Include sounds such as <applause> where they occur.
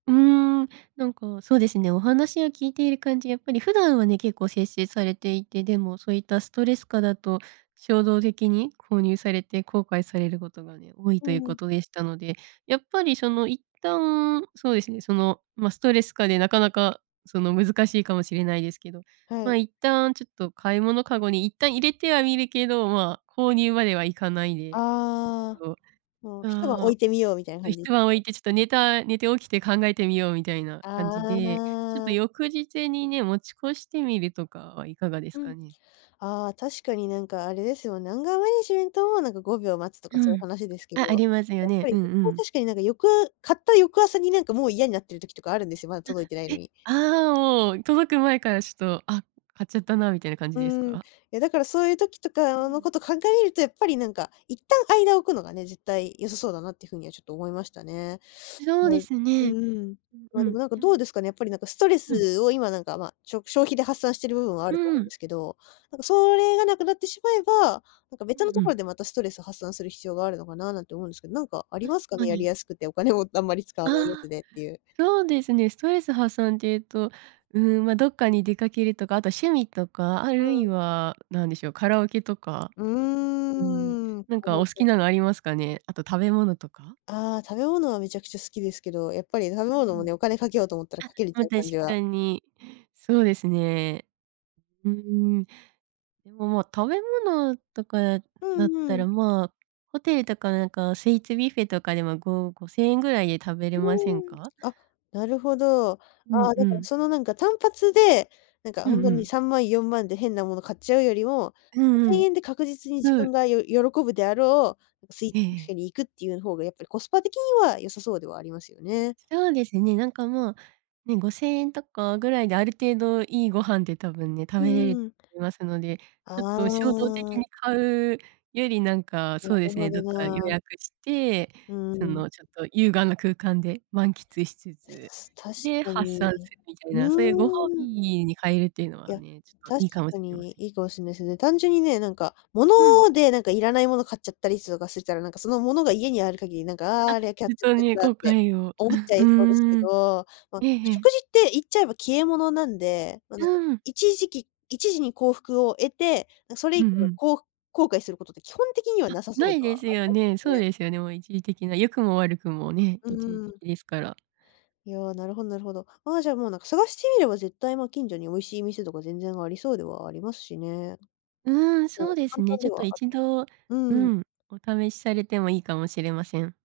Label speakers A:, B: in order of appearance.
A: うーん。なんか、そうですね。お話を聞いている感じ、やっぱり普段はね、結構節制されていて、でもそういったストレス下だと、衝動的に購入されて後悔されることがね、多い
B: う
A: というこ
B: ん。
A: とでしたので、やっぱりその一旦、そうですね。その、ま、ストレス下でなかなかその、難しいかもしれないですけど、
B: は
A: まあ、
B: い。
A: 一旦ちょっと買い物かごに一旦入れてはみるけど、まあ、購入まではいかないで、ち
B: ああ。
A: ょっ
B: もう、
A: と、
B: 一晩置
A: あ
B: いてみ
A: あ、
B: ようみたいな感じです
A: 一晩置
B: か？
A: いてちょっと寝た寝て起きて考えてみようみたいな感じで、ちょっ
B: ああ。
A: と翌日にね、持ち越してみるとかはいかがです
B: うん。
A: かね？
B: ああ、確かになんかあれですよ。アンガーマネジメントもなんか5秒待つとか
A: う
B: そういう
A: ん。
B: 話ですけど、
A: あ、ありますよ
B: やっぱ
A: ね。
B: り
A: うんう
B: そこは
A: ん。
B: 確かになんかよく買った翌朝になんかもう嫌になってる時とかあるんですよ。まだ届いてない
A: あ、
B: の
A: え、
B: に。
A: ああ、もう届く前からちょっと、あ、買っちゃったなみたいな感じ
B: う
A: です
B: ーん。い
A: か？
B: や、だからそういう時と
A: う
B: かの
A: ん。
B: こと鑑みると、やっぱりなんか、一旦間置くのがね。絶対良さそうだなっていうふうにはちょっと思いましたね。
A: そう
B: う
A: で
B: ん、
A: すね。
B: うーん。ま
A: う
B: あ、
A: ん
B: で
A: うん。
B: もなんか
A: で
B: どう
A: も。
B: ですかね。やっぱりなんかストレ
A: うん。
B: スを今なんか、まあ、しょく消費で発散してる部分はあ
A: う
B: ると思うんで
A: ん。
B: すけど。なんかそれがなくなってしまえば、なんか
A: う
B: 別の
A: んう
B: とこ
A: ん。
B: ろでまたストレス発散する必要があるのかな、なんて思うんですけど、なんかあり
A: 確
B: ますか
A: か
B: ね。やり
A: に。
B: やすくて、お金をあんまり使わないやつ
A: ああ。
B: でっていう。
A: そうですね。ストレス発散って言うと、うーん、ま、どっかに出かけるとか、あと趣味とか、あ
B: う
A: るい
B: ん。
A: は何でしょう。カラオケとか、
B: う
A: うん。
B: ーん。
A: 何
B: カラ
A: か
B: オ
A: お好
B: ケ。
A: きなのありますかね。あと食べ物とか？
B: ああ。食べ物はめちゃくちゃ好きですけど、やっぱり食べ
A: うん
B: 物
A: う
B: も
A: ん。
B: ね、お金かけようと思ったらかけるっ
A: あ、ま
B: て
A: あ、
B: いう
A: 確
B: 感じは。
A: かに。そうですね。うーん。でもまあ食べ物とか
B: う
A: なっ
B: んう
A: た
B: ん。
A: ら、まあ、ホテルとかなんかスイーツビュッフェとかでもご5000円ぐらいで食べれ
B: う
A: ません
B: ーん。
A: か？
B: あ、なるほど。あ
A: うん
B: あ、
A: う
B: だから
A: ん。
B: そのなんか単発で、なんか
A: うん
B: ほんと
A: う
B: に
A: ん。
B: 3万、4万で変なもの買っちゃうよりも、
A: う
B: ご
A: んう
B: せん
A: ん。
B: えんで確実に自
A: そ
B: 分
A: う。
B: がよ喜ぶであろう、スイーツ
A: ええ
B: ビュッ
A: ええ。
B: フェに行くっていう方がやっぱりコスパ的には良さそうではありますよね。
A: そうですね。なんかもう、ね、5000円とかぐらいで、ある程度いいご飯で多分ね、食
B: うん
A: べれ
B: うん。
A: ますので、ちょっ
B: あ
A: と衝動的
B: あ。
A: に買うより、なんか、
B: なる
A: そうですね。
B: ほ
A: ど
B: ど
A: っか予
B: な。
A: 約して、
B: う
A: そ
B: ん。
A: のちょっと優雅な空間で満喫しつつ、
B: 確
A: で
B: か
A: 発
B: に。
A: 散するみたいな、そういうご褒
B: う
A: 美
B: ーん。
A: に変えるっていうの
B: い
A: は
B: や、
A: ね、ちょっと
B: 確
A: いいかも
B: か
A: しれま
B: に、
A: せん。
B: いいかもしんないですよね。単純にね、なんか、物
A: うん。
B: でなんかいらないもの買っちゃったりするかすしたら、なんかそのものが家にある限り、なんか、ああ、
A: あ、
B: あれはキャッ
A: 本
B: チの
A: 当
B: やつ
A: に
B: だっ
A: 後
B: て、
A: 悔を。
B: 思っち
A: <chuckles>
B: ゃい
A: う
B: そうですけ
A: ん。
B: ど、ま、
A: えええ
B: 食
A: え。
B: 事って言っちゃえば消え物なんで、ま、なんか
A: うん。
B: 一時期一時に幸福を得て、それ
A: う
B: 以
A: んう
B: 降の
A: ん。
B: こう後悔することって基本的には
A: あ、
B: なさそ
A: な
B: うで
A: い
B: は
A: です
B: あり
A: よ
B: ま
A: ね。
B: すよ
A: そう
B: ね。
A: ですよね、もう一時的な、良くも悪くもね
B: う
A: 一時的
B: ん。
A: ですから。
B: いや、なるほどなるほど。ああ、じゃあもう、なんか探してみれば絶対、まあ近所に美味しい店とか全然ありそうではありますしね。
A: うん。そ
B: こ
A: う
B: う、
A: です
B: 簡
A: ね。
B: 単
A: ち
B: で
A: ょっ
B: は
A: と
B: ある
A: 一度、
B: か
A: う
B: も。うん。
A: ん、お試しされてもいいかもしれません。